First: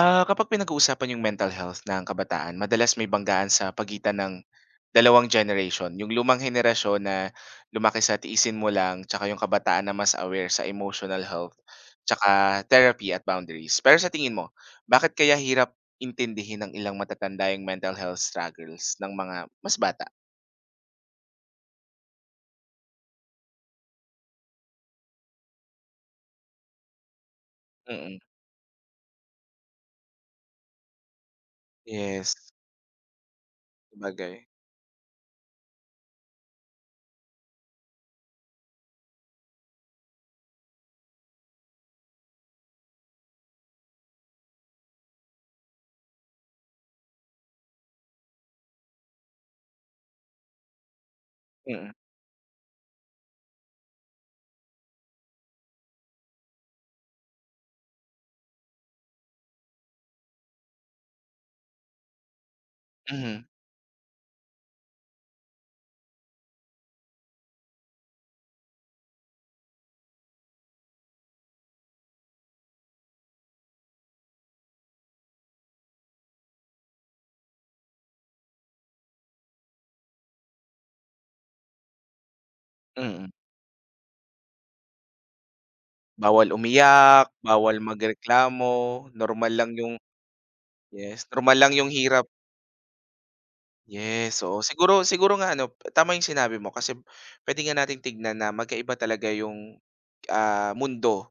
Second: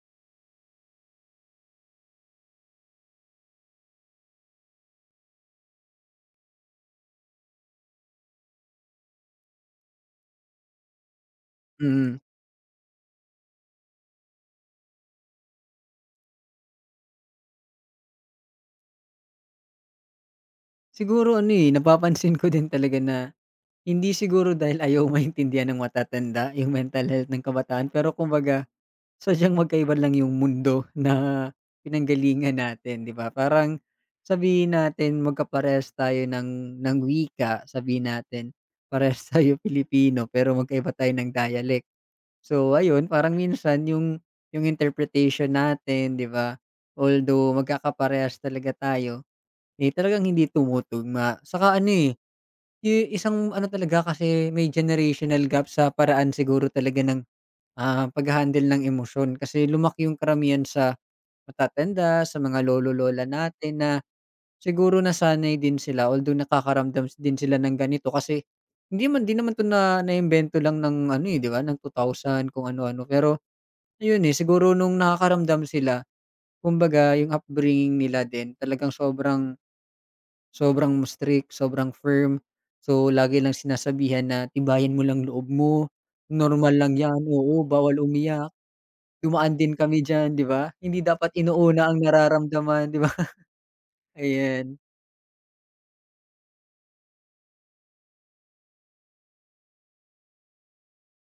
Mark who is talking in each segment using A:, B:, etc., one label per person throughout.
A: Ah, kapag pinag-uusapan yung mental health ng kabataan, madalas may banggaan sa pagitan ng dalawang generation. Yung lumang henerasyon na lumaki sa tiisin mo lang, tsaka yung kabataan na mas aware sa emotional health,
B: Mm.
A: tsaka therapy at boundaries. Pero sa tingin mo, bakit kaya hirap intindihin ng ilang matatanda yung mental health struggles ng mga mas bata?
B: Siguro ano, eh, napapansin ko din talaga na hindi siguro dahil ayaw maintindihan ng matatanda yung mental health ng kabataan, pero
A: Mm.
B: kumbaga sadyang magkaiba lang yung mundo na
A: Yes,
B: pinanggalingan natin, 'di ba? Parang
A: bagay.
B: sabihin natin magkaparehas tayo ng wika, sabihin natin parehas tayo Pilipino pero magkaiba tayo ng dialect. So ayun, parang minsan yung interpretation natin, 'di ba? Although magkakaparehas talaga tayo, eh, talagang hindi tumutugma. Saka
A: Mm,
B: ano, eh, yung isang ano talaga kasi may generational gap sa paraan siguro talaga ng, pagha-handle ng emosyon. Kasi lumaki yung karamihan sa matatanda, sa mga lolo-lola
A: mhm,
B: natin na siguro nasanay din sila although nakakaramdam din sila ng ganito kasi hindi man din naman 'to na naimbento lang ng ano, eh, 'di ba, ng 2000 kung ano-ano. Pero ayun, eh, siguro nung nakakaramdam sila kumbaga yung upbringing nila din talagang sobrang, sobrang strict, sobrang firm. So,
A: mm.
B: lagi lang sinasabihan na, "Tibayan mo lang loob mo,
A: Bawal
B: normal lang yan,
A: umiyak,
B: oo,
A: bawal
B: bawal umiyak,
A: magreklamo, normal
B: dumaan
A: lang
B: din
A: yung
B: kami diyan." 'Di ba? Hindi
A: yes,
B: dapat
A: normal lang yung
B: inuuna ang
A: hirap.
B: nararamdaman, 'di ba?
A: Yes, oo.
B: Ayan,
A: Siguro siguro nga ano, tama yung sinabi mo kasi puwede nga nating tignan na magkaiba talaga yung, mundo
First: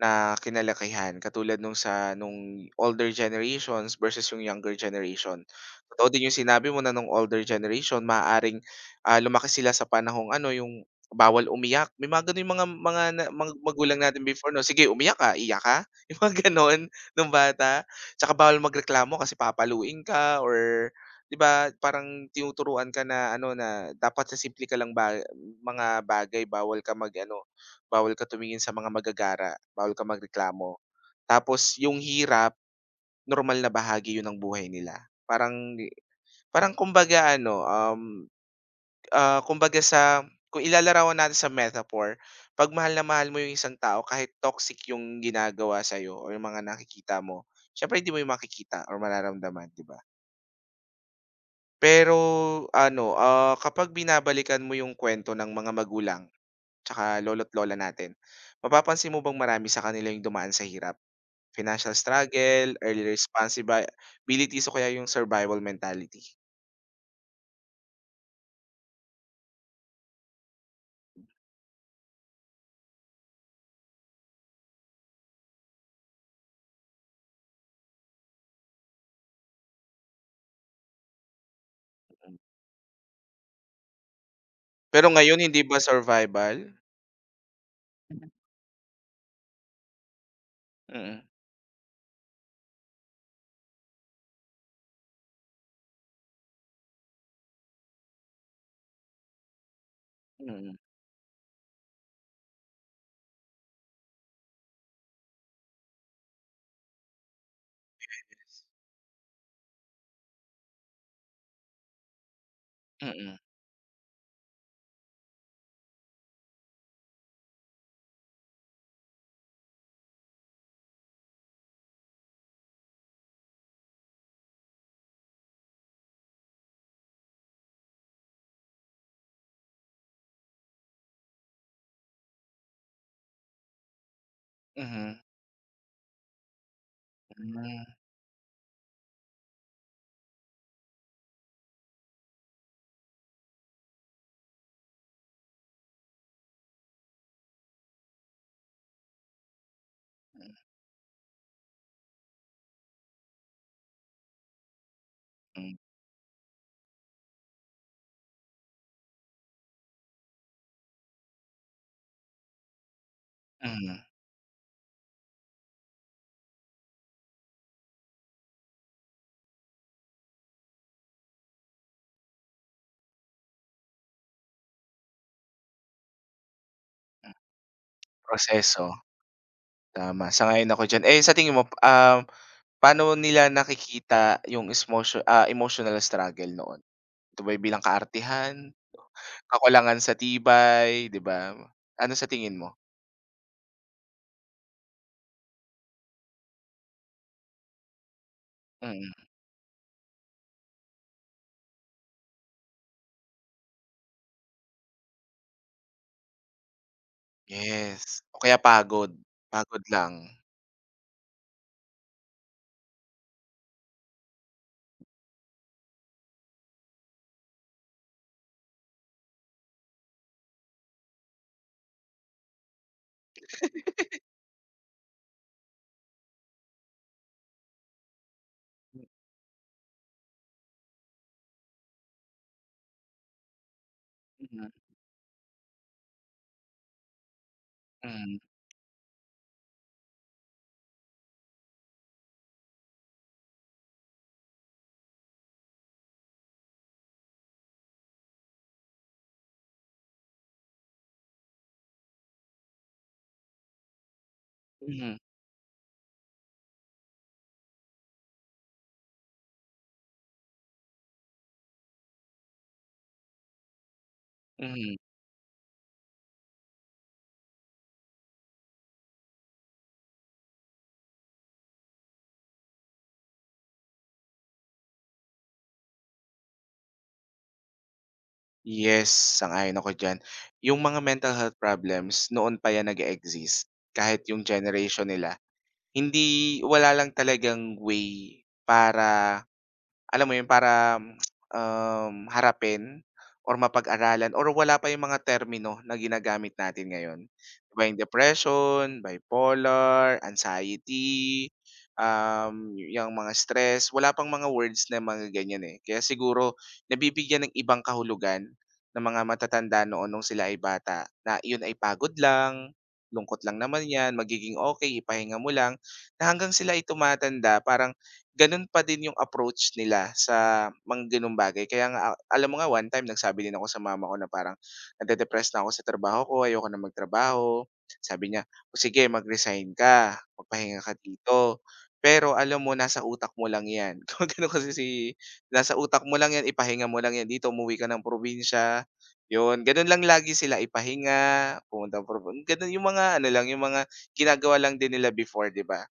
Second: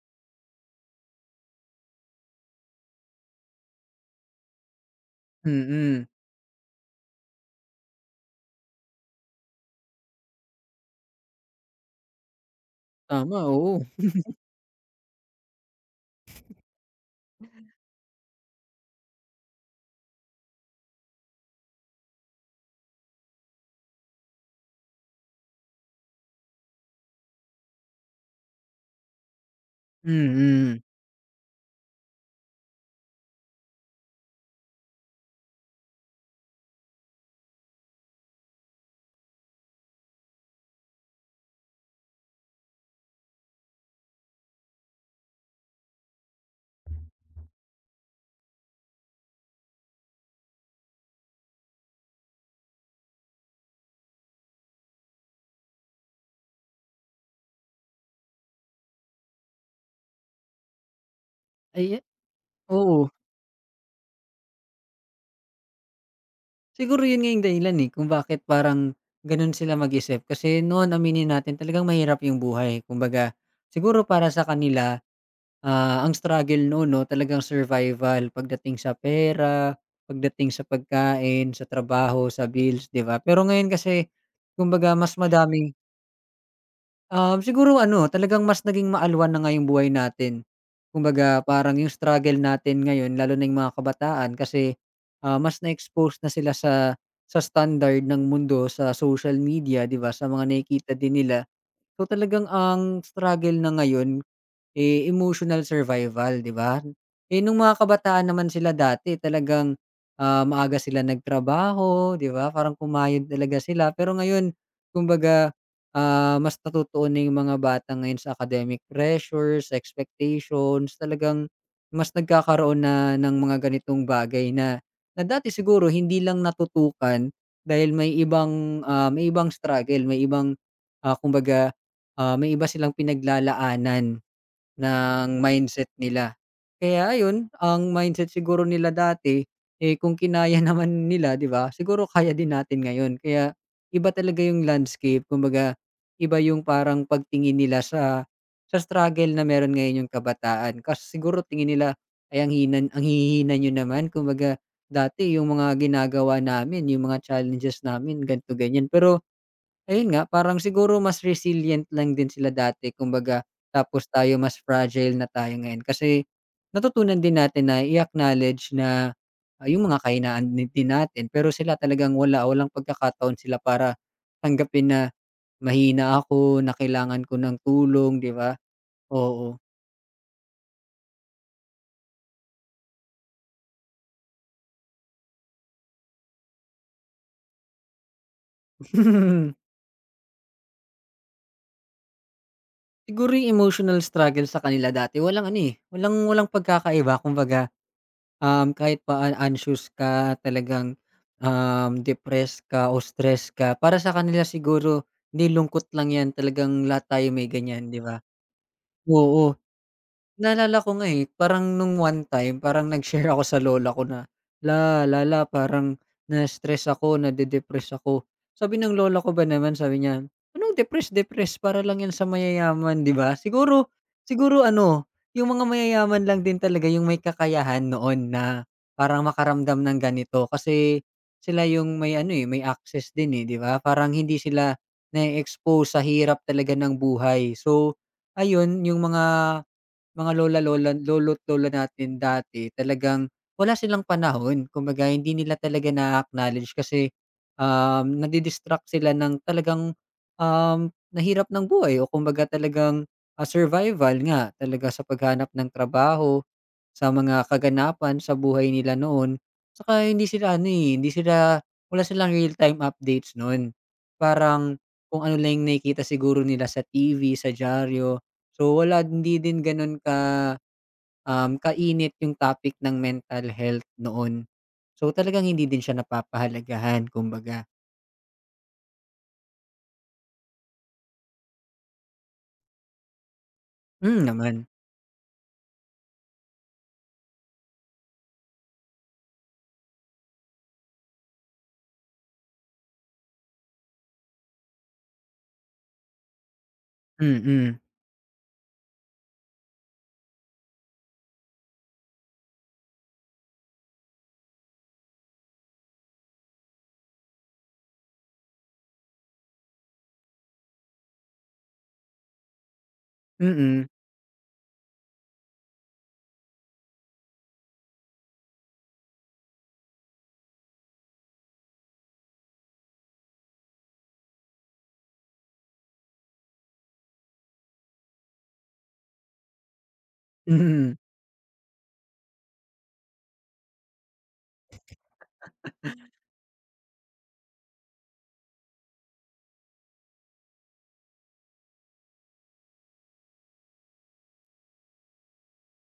A: na kinalakihan katulad nung sa nung older generations versus yung younger generation.
B: mm.
A: Totoo din yung sinabi mo na nung older generation maaaring, lumaki sila sa panahong ano yung bawal umiyak, may mga gano'n yung mga mga na
B: Tama,
A: mga
B: oo.
A: magulang natin before, 'no? "Sige umiyak ka, iyak ka." Yung mga gano'n nung bata. Tsaka bawal magreklamo kasi papaluin ka or, 'di ba, parang tinuturuan ka na ano na dapat sa simple ka lang ba mga bagay bawal ka mag ano. Bawal ka tumingin sa mga magagara, bawal ka magreklamo.
B: Mm.
A: Tapos yung hirap, normal na bahagi 'yun ng buhay nila. Parang parang kumbaga ano, kumbaga sa, kung ilalarawan natin sa metaphor, 'pag mahal na mahal mo yung isang tao kahit toxic yung ginagawa sa iyo o yung mga nakikita mo, siyempre hindi mo yun makikita or mararamdaman, 'di ba? Pero ano, kapag binabalikan mo yung kwento ng mga magulang 'tsaka lolo't lola natin, mapapansin mo bang marami sa kanila yung dumaan sa hirap? Financial
B: Aya
A: struggle, early
B: oo.
A: responsibilities, bilities o kaya yung survival mentality.
B: Siguro yun nga yung dahilan, eh, kung bakit parang ganun sila mag-isip kasi noon aminin natin talagang mahirap yung buhay. Kumbaga, siguro para sa kanila, ang struggle noon 'no, talagang survival pagdating sa pera, pagdating sa pagkain, sa trabaho,
A: Hmm,
B: sa bills, 'di ba? Pero ngayon kasi kumbaga
A: pero
B: mas
A: ngayon hindi
B: madaming,
A: ba survival?
B: siguro ano, talagang mas naging maalwan na nga yung buhay natin.
A: Mhm.
B: Kumbaga parang yung struggle natin ngayon lalo na yung mga kabataan kasi, mas na-expose na sila sa standard ng mundo sa social media, 'di ba, sa mga
A: Mm,
B: nakikita din nila. So, talagang ang struggle na ngayon, eh, emotional survival, 'di ba? Eh, nung mga kabataan naman sila dati talagang, maaga sila nagtrabaho, 'di ba? Parang
A: mm,
B: kumayod
A: mm,
B: talaga sila. Pero ngayon kumbaga, mas natutuon na yung mga bata ngayon sa academic pressures, expectations. Talagang mas nagkakaroon na ng mga ganitong bagay na na dati siguro hindi lang natutukan dahil may ibang, may ibang struggle, may ibang, kumbaga, may iba silang pinaglalaanan.
A: mhm,
B: Ng mindset nila. Kaya ayun,
A: hmm,
B: ang mindset siguro nila dati, eh, kung kinaya naman nila, 'di ba, siguro kaya din natin ngayon. Kaya iba talaga yung landscape, kumbaga iba yung parang pagtingin nila sa struggle na meron ngayon yung kabataan. Kasi siguro tingin nila, "Ay ang hina ang hihina niyo naman, kumbaga dati yung
A: hmm,
B: mga ginagawa namin, yung mga challenges namin ganto ganyan." Pero ayun nga, parang siguro mas resilient lang din sila dati kumbaga,
A: mhm,
B: tapos tayo mas fragile na tayo ngayon. Kasi natutunan din natin na i-acknowledge na, yung mga kahinaan ni din natin pero sila talagang walang pagkakataon sila para tanggapin na mahina ako, na kailangan ko ng tulong, 'di ba?
A: proseso,
B: Oo.
A: tama, sang-ayon ako diyan. Eh, sa tingin mo, paano nila nakikita yung emotional struggle noon? Ito ba'y bilang kaartehan, kakulangan sa tibay, 'di ba? Ano sa tingin mo?
B: Siguro yung emotional struggle sa kanila dati walang ano, eh, walang walang pagkakaiba kumbaga. Kahit
A: Mm,
B: pa anxious ka, talagang, depressed ka o stress ka, para sa kanila siguro, hindi lungkot lang 'yan, talagang lahat tayo may ganyan, 'di
A: yes
B: ba?
A: o kaya pagod,
B: Oo.
A: pagod lang.
B: Naalala ko nga, eh, parang nung one time parang nag-share ako sa lola ko na, "Lala, parang na-stress ako, nade-depress ako." Sabi ng lola ko ba naman sabi niya, "Anong depress-depress para lang 'yan sa mayayaman, 'di ba?" Siguro siguro ano, yung mga mayayaman lang din talaga yung may kakayahan noon na parang makaramdam ng ganito kasi sila yung may ano, eh, may access din, eh, 'di ba? Parang hindi
A: Mm,
B: sila na expose sa hirap talaga ng buhay. So,
A: mhm,
B: ayun yung mga lolo't lola natin dati talagang wala silang panahon. Kumbaga hindi nila talaga na acknowledge kasi, nadi-distract sila ng talagang, nahirap ng buhay o kumbaga talagang, survival nga talaga sa
A: mhm,
B: paghanap ng trabaho, sa mga kaganapan sa buhay nila noon. Tsaka hindi sila ano, eh, hindi sila wala silang real-time updates nun. Parang
A: mhm.
B: kung ano lang yung nakikita siguro nila sa TV, sa dyaryo. So wala, hindi din gano'n ka, kainit yung topic ng mental health noon. So talagang hindi din siya napapahalagahan kumbaga.
A: Yes, sang-ayon ako diyan. Yung mga mental health problems noon pa yan nag-e-exist, kahit
B: Hmm,
A: yung
B: naman.
A: generation nila. Hindi, wala lang talagang way para, alam mo yun, para, harapin or mapag-aralan or wala pa yung mga termino na ginagamit natin ngayon. 'Di
B: Mm,
A: yung depression, bipolar, anxiety, yang mga stress, wala pang mga words na mga ganyan, eh. Kaya siguro nabibigyan ng ibang kahulugan ng mga matatanda noon nung sila ay bata na yun ay pagod lang, lungkot lang
B: mm,
A: naman yan, magiging okay, ipahinga mo lang, na hanggang sila ay tumatanda parang gano'n pa din yung approach nila sa mga gano'ng bagay. Kaya nga, alam mo nga one time nagsabi din ako sa mama ko na parang, "Nade depress na ako sa trabaho ko, ayoko na magtrabaho." Sabi niya, "O sige mag-resign ka, magpahinga
B: mm,
A: ka dito. Pero alam mo nasa utak mo lang 'yan." Kung Gumagano kasi si, "Nasa utak mo lang 'yan, ipahinga mo lang 'yan dito, umuwi ka ng probinsya." 'Yun, gano'n lang lagi sila, ipahinga, pumunta ng gano'n yung mga ano lang, yung mga ginagawa lang din nila before, 'di ba?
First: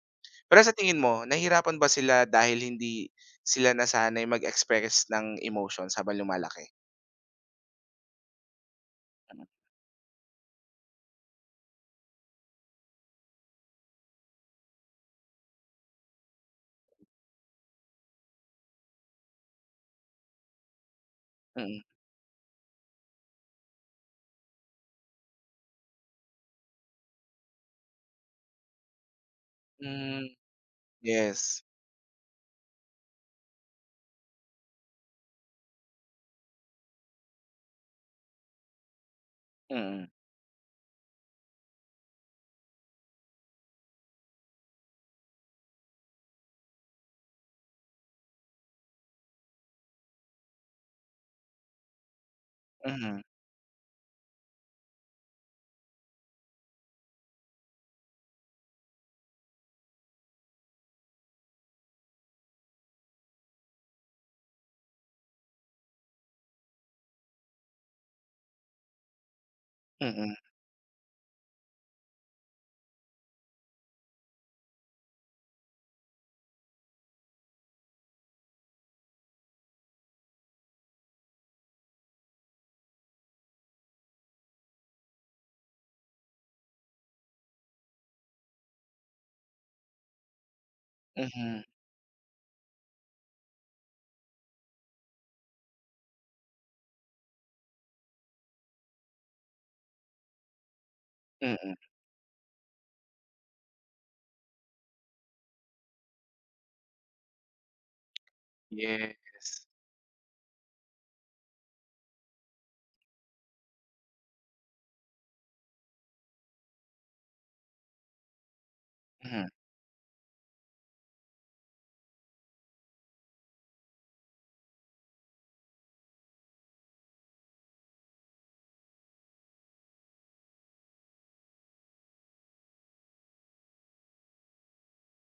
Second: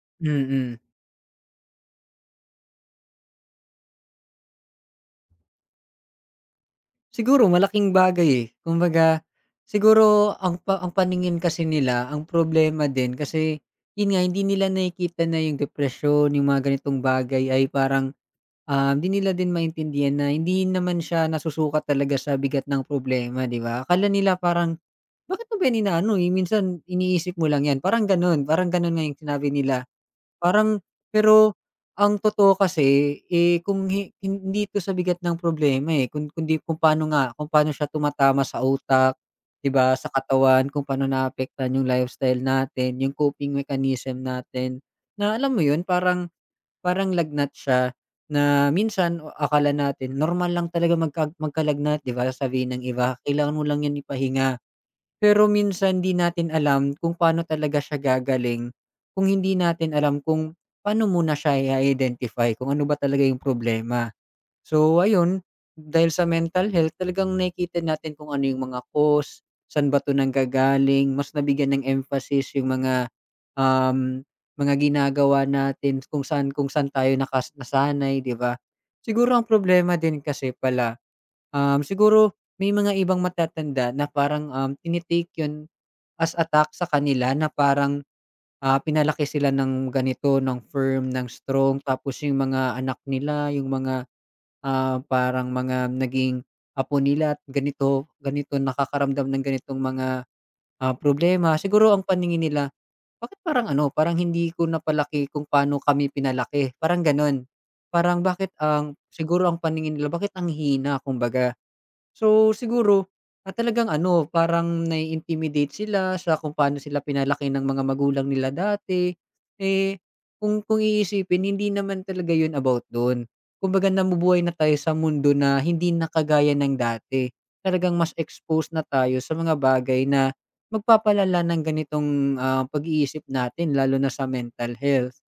A: Pero sa
B: mm.
A: tingin mo, nahihirapan ba sila dahil hindi sila nasanay mag-express ng emotions habang lumalaki?
B: Siguro malaking bagay, eh. Kumbaga, siguro ang paningin kasi nila, ang problema din kasi, yun nga hindi nila nakikita na yung depression yung mga ganitong bagay ay parang hindi nila din maintindihan na hindi naman siya
A: Mm.
B: nasusukat talaga sa bigat ng problema, 'di ba? Akala nila parang, "Bakit mo ba inaano, eh, minsan iniisip mo lang 'yan." Parang gano'n nga yung sinabi nila.
A: Hmm,
B: Parang pero
A: yes.
B: ang totoo kasi, eh, kung hindi 'to sa bigat ng problema, eh, kung kundi kung paano nga, kung paano siya tumatama sa utak, 'di ba, sa
A: Mm,
B: katawan, kung paano naapektuhan yung lifestyle natin, yung coping mechanism natin, na alam mo 'yun, parang Parang lagnat siya na minsan akala natin normal lang talaga magkalagnat, 'di ba? Sasabihin ng iba,
A: mhm,
B: "Kailangan mo lang 'yan ipahinga." Pero minsan 'di natin alam kung paano talaga siya gagaling, kung hindi natin alam kung paano muna siya i-identify, kung ano ba talaga yung problema. So ayun, dahil sa mental health talagang nakikita natin kung ano yung mga cause, saan ba 'to
A: mm,
B: nanggagaling, mas nabigyan ng emphasis yung mga, um, mga ginagawa natin kung saan tayo nasanay, 'di ba? Siguro ang problema din kasi pala, siguro may mga ibang matatanda na parang, yun as attack sa kanila na parang, pinalaki sila ng ganito, ng firm, ng
A: mhm,
B: strong tapos yung mga anak nila, yung mga parang mga naging apo nila at ganito, ganito nakakaramdam ng ganitong mga, problema.
A: mm.
B: Siguro ang paningin nila, bakit parang ano, parang hindi ko napalaki kung paano kami pinalaki, parang gano'n. Parang bakit siguro ang
A: Yes.
B: paningin nila, bakit ang hina kumbaga. So, siguro, talagang ano, parang nai-intimidate sila sa kung paano sila pinalaki ng mga magulang nila dati.
A: Mhm,
B: Eh, kung iisipin, hindi naman talaga 'yun about do'n. Kumbaga namubuhay na tayo sa mundo na hindi na kagaya ng dati. Talagang mas exposed na tayo sa mga bagay na magpapalala ng ganitong, pag-iisip natin lalo na sa mental health.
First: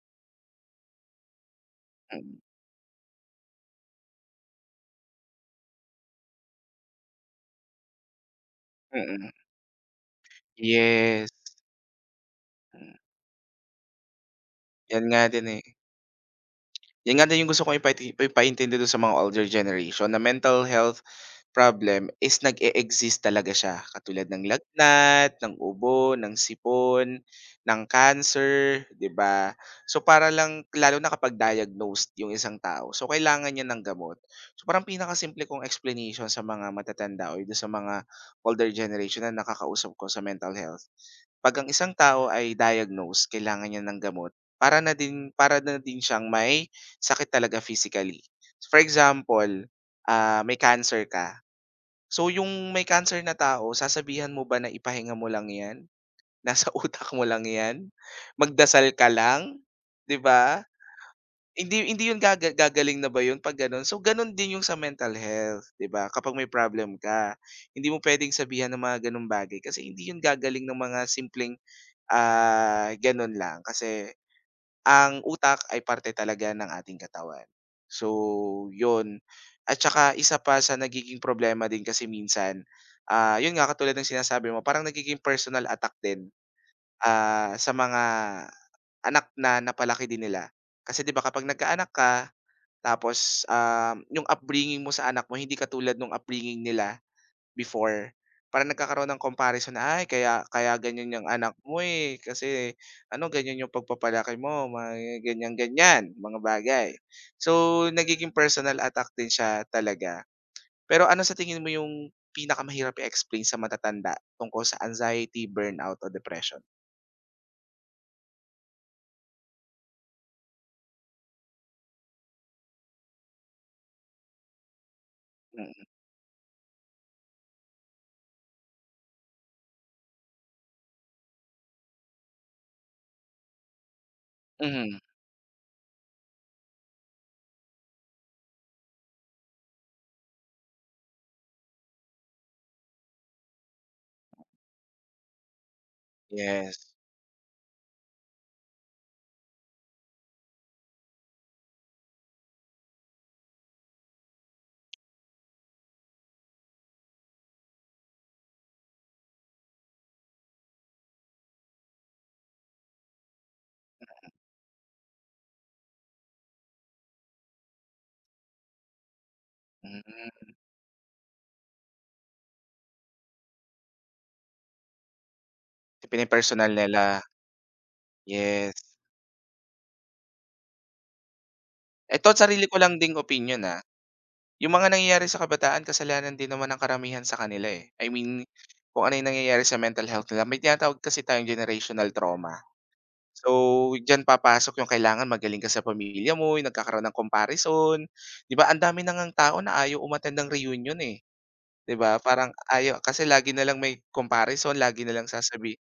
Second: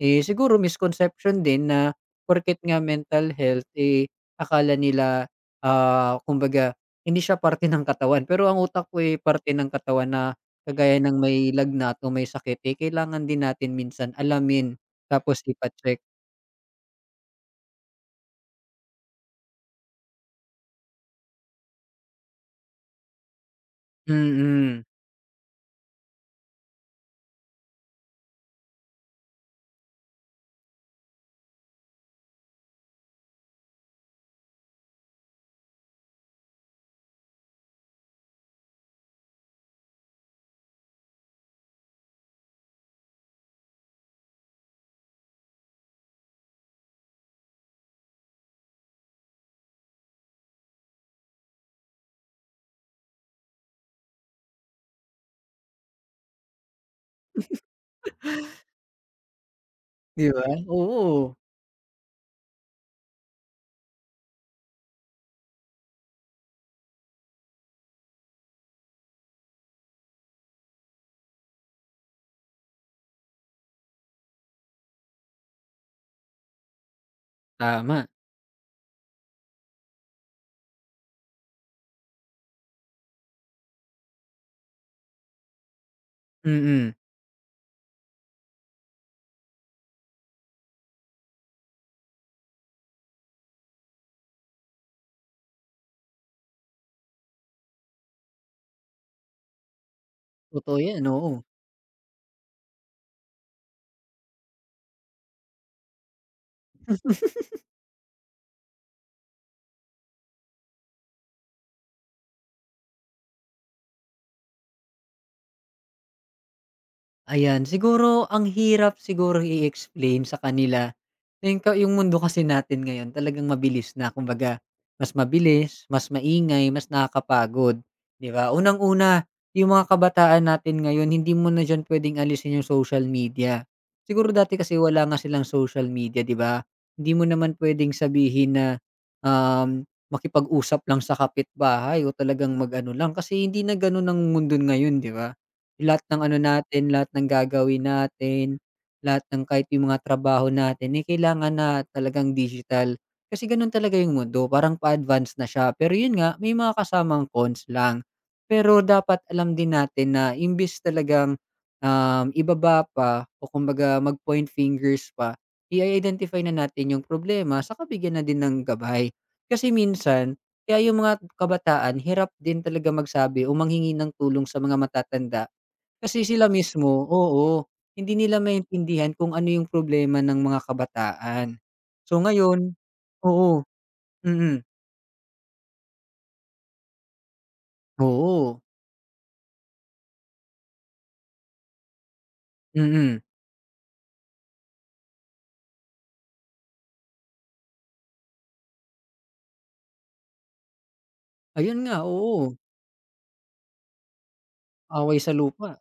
B: Eh, siguro misconception din na
A: mm,
B: porket nga mental health, eh, akala nila, kumbaga hindi siya parte ng katawan, pero ang utak ko, eh,
A: mm.
B: parte ng katawan na kagaya ng
A: Yes.
B: may lagnat o may sakit, eh,
A: Hmm,
B: kailangan din natin minsan alamin
A: 'yan nga
B: tapos
A: din, eh. Yun nga din yung gusto kong ipaintindi dun sa mga older generation na mental health problem is nag-e-exist talaga siya, katulad ng
B: Mm,
A: lagnat, ng ubo, ng sipon, ng cancer, 'di ba? So, para lang lalo na kapag diagnosed yung isang tao, so kailangan niya ng gamot. So, parang pinakasimple kong explanation sa mga matatanda o dun sa mga older generation na nakakausap ko sa mental health, 'pag ang isang tao ay diagnosed, kailangan niya ng gamot para na din siyang may sakit talaga physically. For example, ah, may cancer ka. So, yung may cancer na tao, sasabihan mo ba na ipahinga mo lang 'yan? Nasa utak mo lang 'yan? Magdasal ka lang, 'di
B: 'di ba?
A: ba?
B: Oo,
A: Hindi hindi 'yun gagaling na ba 'yun 'pag gano'n? So, gano'n din yung sa mental health, 'di ba? Kapag may problem ka, hindi mo puwedeng sabihan ng mga gano'ng bagay kasi hindi 'yun gagaling ng mga simpleng, ah, gano'n lang kasi ang utak ay parte talaga ng ating katawan.
B: tama.
A: So, 'yun. At saka isa pa sa nagiging problema din kasi minsan, ah, 'yun nga katulad ng sinasabi mo parang nagiging personal attack din,
B: Mm,
A: ah, sa mga anak na napalaki din nila. Kasi 'di ba kapag nagkaanak ka tapos, 'yung upbringing mo sa anak mo hindi katulad nung upbringing nila before. Parang nagkakaroon ng comparison na, "Ay kaya kaya
B: totoo 'yan,
A: ganyan yung
B: oo.
A: anak mo, eh, kasi ano ganyan yung pagpapalaki mo, mga ganyan-ganyan," mga bagay. So, nagiging personal attack din siya talaga. Pero ano sa tingin mo yung pinakamahirap i-explain sa matatanda tungkol sa anxiety, burnout o depression?
B: Ayan, siguro ang hirap siguro i-explain sa kanila. Yung mundo kasi natin ngayon talagang mabilis na. Kumbaga, mas
A: Mm,
B: mabilis, mas maingay, mas nakakapagod, 'di ba? Unang-una, yung mga kabataan natin ngayon hindi mo na diyan puwedeng alisin yung social media. Siguro dati kasi
A: mhm,
B: wala nga silang social media, 'di ba? Hindi mo naman puwedeng sabihin na, um, makipag-usap lang sa kapitbahay o talagang mag-ano lang kasi hindi na gano'n ang mundo ngayon, 'di ba? Lahat ng ano natin,
A: yes.
B: lahat ng gagawin natin, lahat ng kahit yung mga trabaho natin, eh, kailangan na talagang digital. Kasi ganun talaga yung mundo, parang pa-advance na siya. Pero yun nga, may mga kasamang cons lang. Pero dapat alam din natin na imbis talagang, ibaba pa o kumbaga mag-point fingers pa, i-identify na natin yung problema sa bigyan na din ng gabay. Kasi minsan,
A: Hmm,
B: kaya yung mga kabataan hirap din talaga magsabi o manghingi ng tulong sa mga matatanda kasi sila
A: pini-personal
B: mismo,
A: nila,
B: oo, hindi nila
A: yes.
B: maintindihan kung ano yung problema ng mga kabataan. So
A: Eto sarili
B: ngayon,
A: ko lang ding opinyon,
B: oo,
A: ah.
B: mm,
A: Yung mga nangyayari sa kabataan kasalanan din naman ng karamihan sa kanila, eh. I mean,
B: oo,
A: kung ano yung nangyayari sa mental health nila, may tinatawag kasi tayong generational trauma.
B: mm.
A: So, diyan papasok yung kailangan magaling ka sa pamilya mo, yung nagkakaroon ng comparison. 'Di ba ang dami na ngang tao na ayaw umattend ng reunion, eh,
B: Ayun nga,
A: 'di ba?
B: oo,
A: Parang ayaw kasi lagi na lang may comparison, lagi na
B: away
A: lang
B: sa lupa.
A: sasabi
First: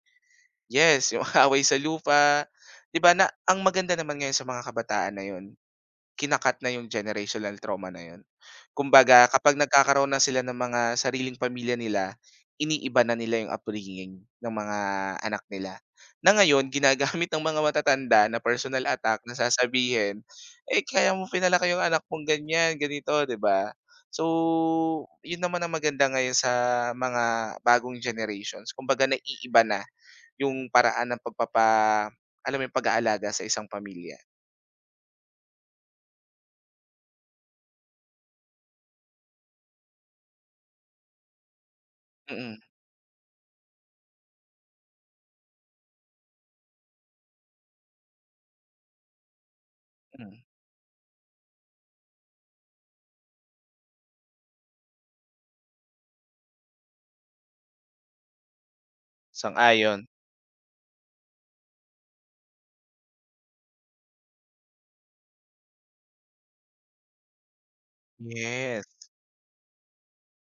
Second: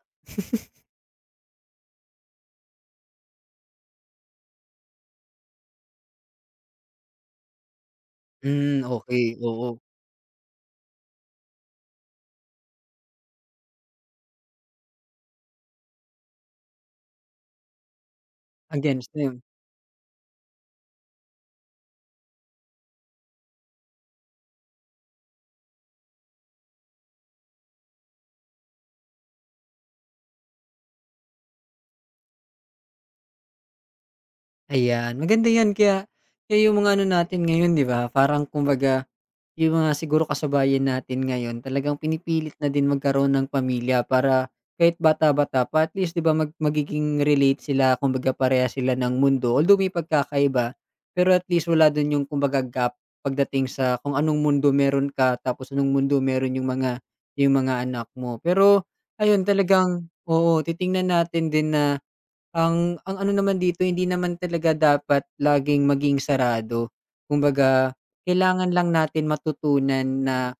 A: yes, yung away sa lupa, 'di ba, na ang maganda naman ngayon sa mga kabataan na 'yun, kinakat na yung generational trauma na yun.
B: Hmm,
A: Kumbaga
B: okey,
A: kapag
B: oo,
A: nagkakaroon na sila ng mga sariling pamilya nila, iniiba na nila yung upbringing ng mga anak nila. Na ngayon ginagamit ng mga matatanda na personal
B: against
A: attack na
B: them.
A: sasabihin, "Eh, kaya mo pinalaki yung anak mong ganyan, ganito." 'Di ba? So, yun naman ang maganda ngayon sa mga bagong generations, kumbaga naiiba na yung paraan ng alam mo yung pag-aalaga sa isang pamilya.
B: Ayan, maganda 'yan, kaya kaya yung mga ano natin ngayon, 'di ba, parang kumbaga yung mga siguro kasabayan natin ngayon talagang pinipilit
A: Mm,
B: na din magkaroon ng pamilya para kahit bata-bata pa at least 'di ba magiging relate sila kumbaga parehas sila ng mundo. Although may
A: mm.
B: pagkakaiba, pero at least wala dun yung kumbaga gap pagdating sa kung anong mundo meron ka tapos anong mundo meron yung mga anak mo. Pero ayun
A: Sang-ayon.
B: talagang, oo, titingnan natin din na ang ano naman dito hindi naman talaga dapat laging maging sarado. Kumbaga, kailangan
A: Yes,
B: lang natin matutunan na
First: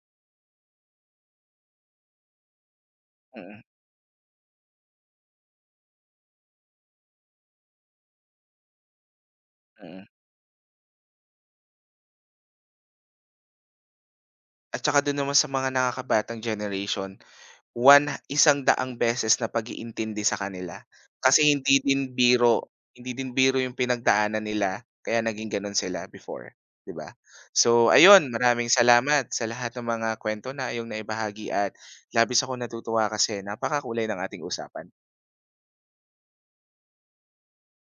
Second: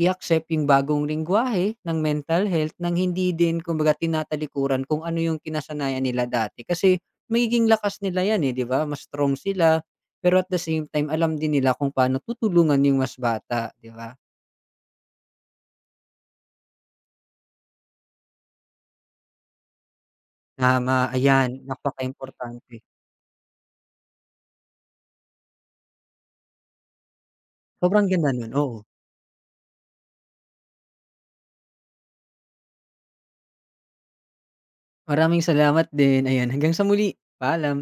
B: i-accept yung bagong lengguwahe ng mental health nang hindi din
A: mm,
B: kumbaga tinatalikuran kung ano yung kinasanayan nila dati. Kasi magiging lakas nila yan, eh, 'di ba? Mas strong sila,
A: mm.
B: pero at the same time alam din nila kung paano tutulungan yung mas bata, 'di ba?
A: At saka dun naman sa mga nakakabatang generation, one 100 beses na pag-iintindi sa kanila.
B: Tama, ayan,
A: Kasi
B: napaka importante.
A: hindi din biro yung pinagdaanan nila kaya naging ganun sila before, 'di ba? So
B: Sobrang
A: ayun,
B: ganda nun,
A: maraming
B: oo.
A: salamat sa lahat ng mga kwento na iyong naibahagi at labis akong natutuwa kasi napakakulay ng ating usapan.
B: Maraming salamat din, ayan, hanggang sa muli, paalam.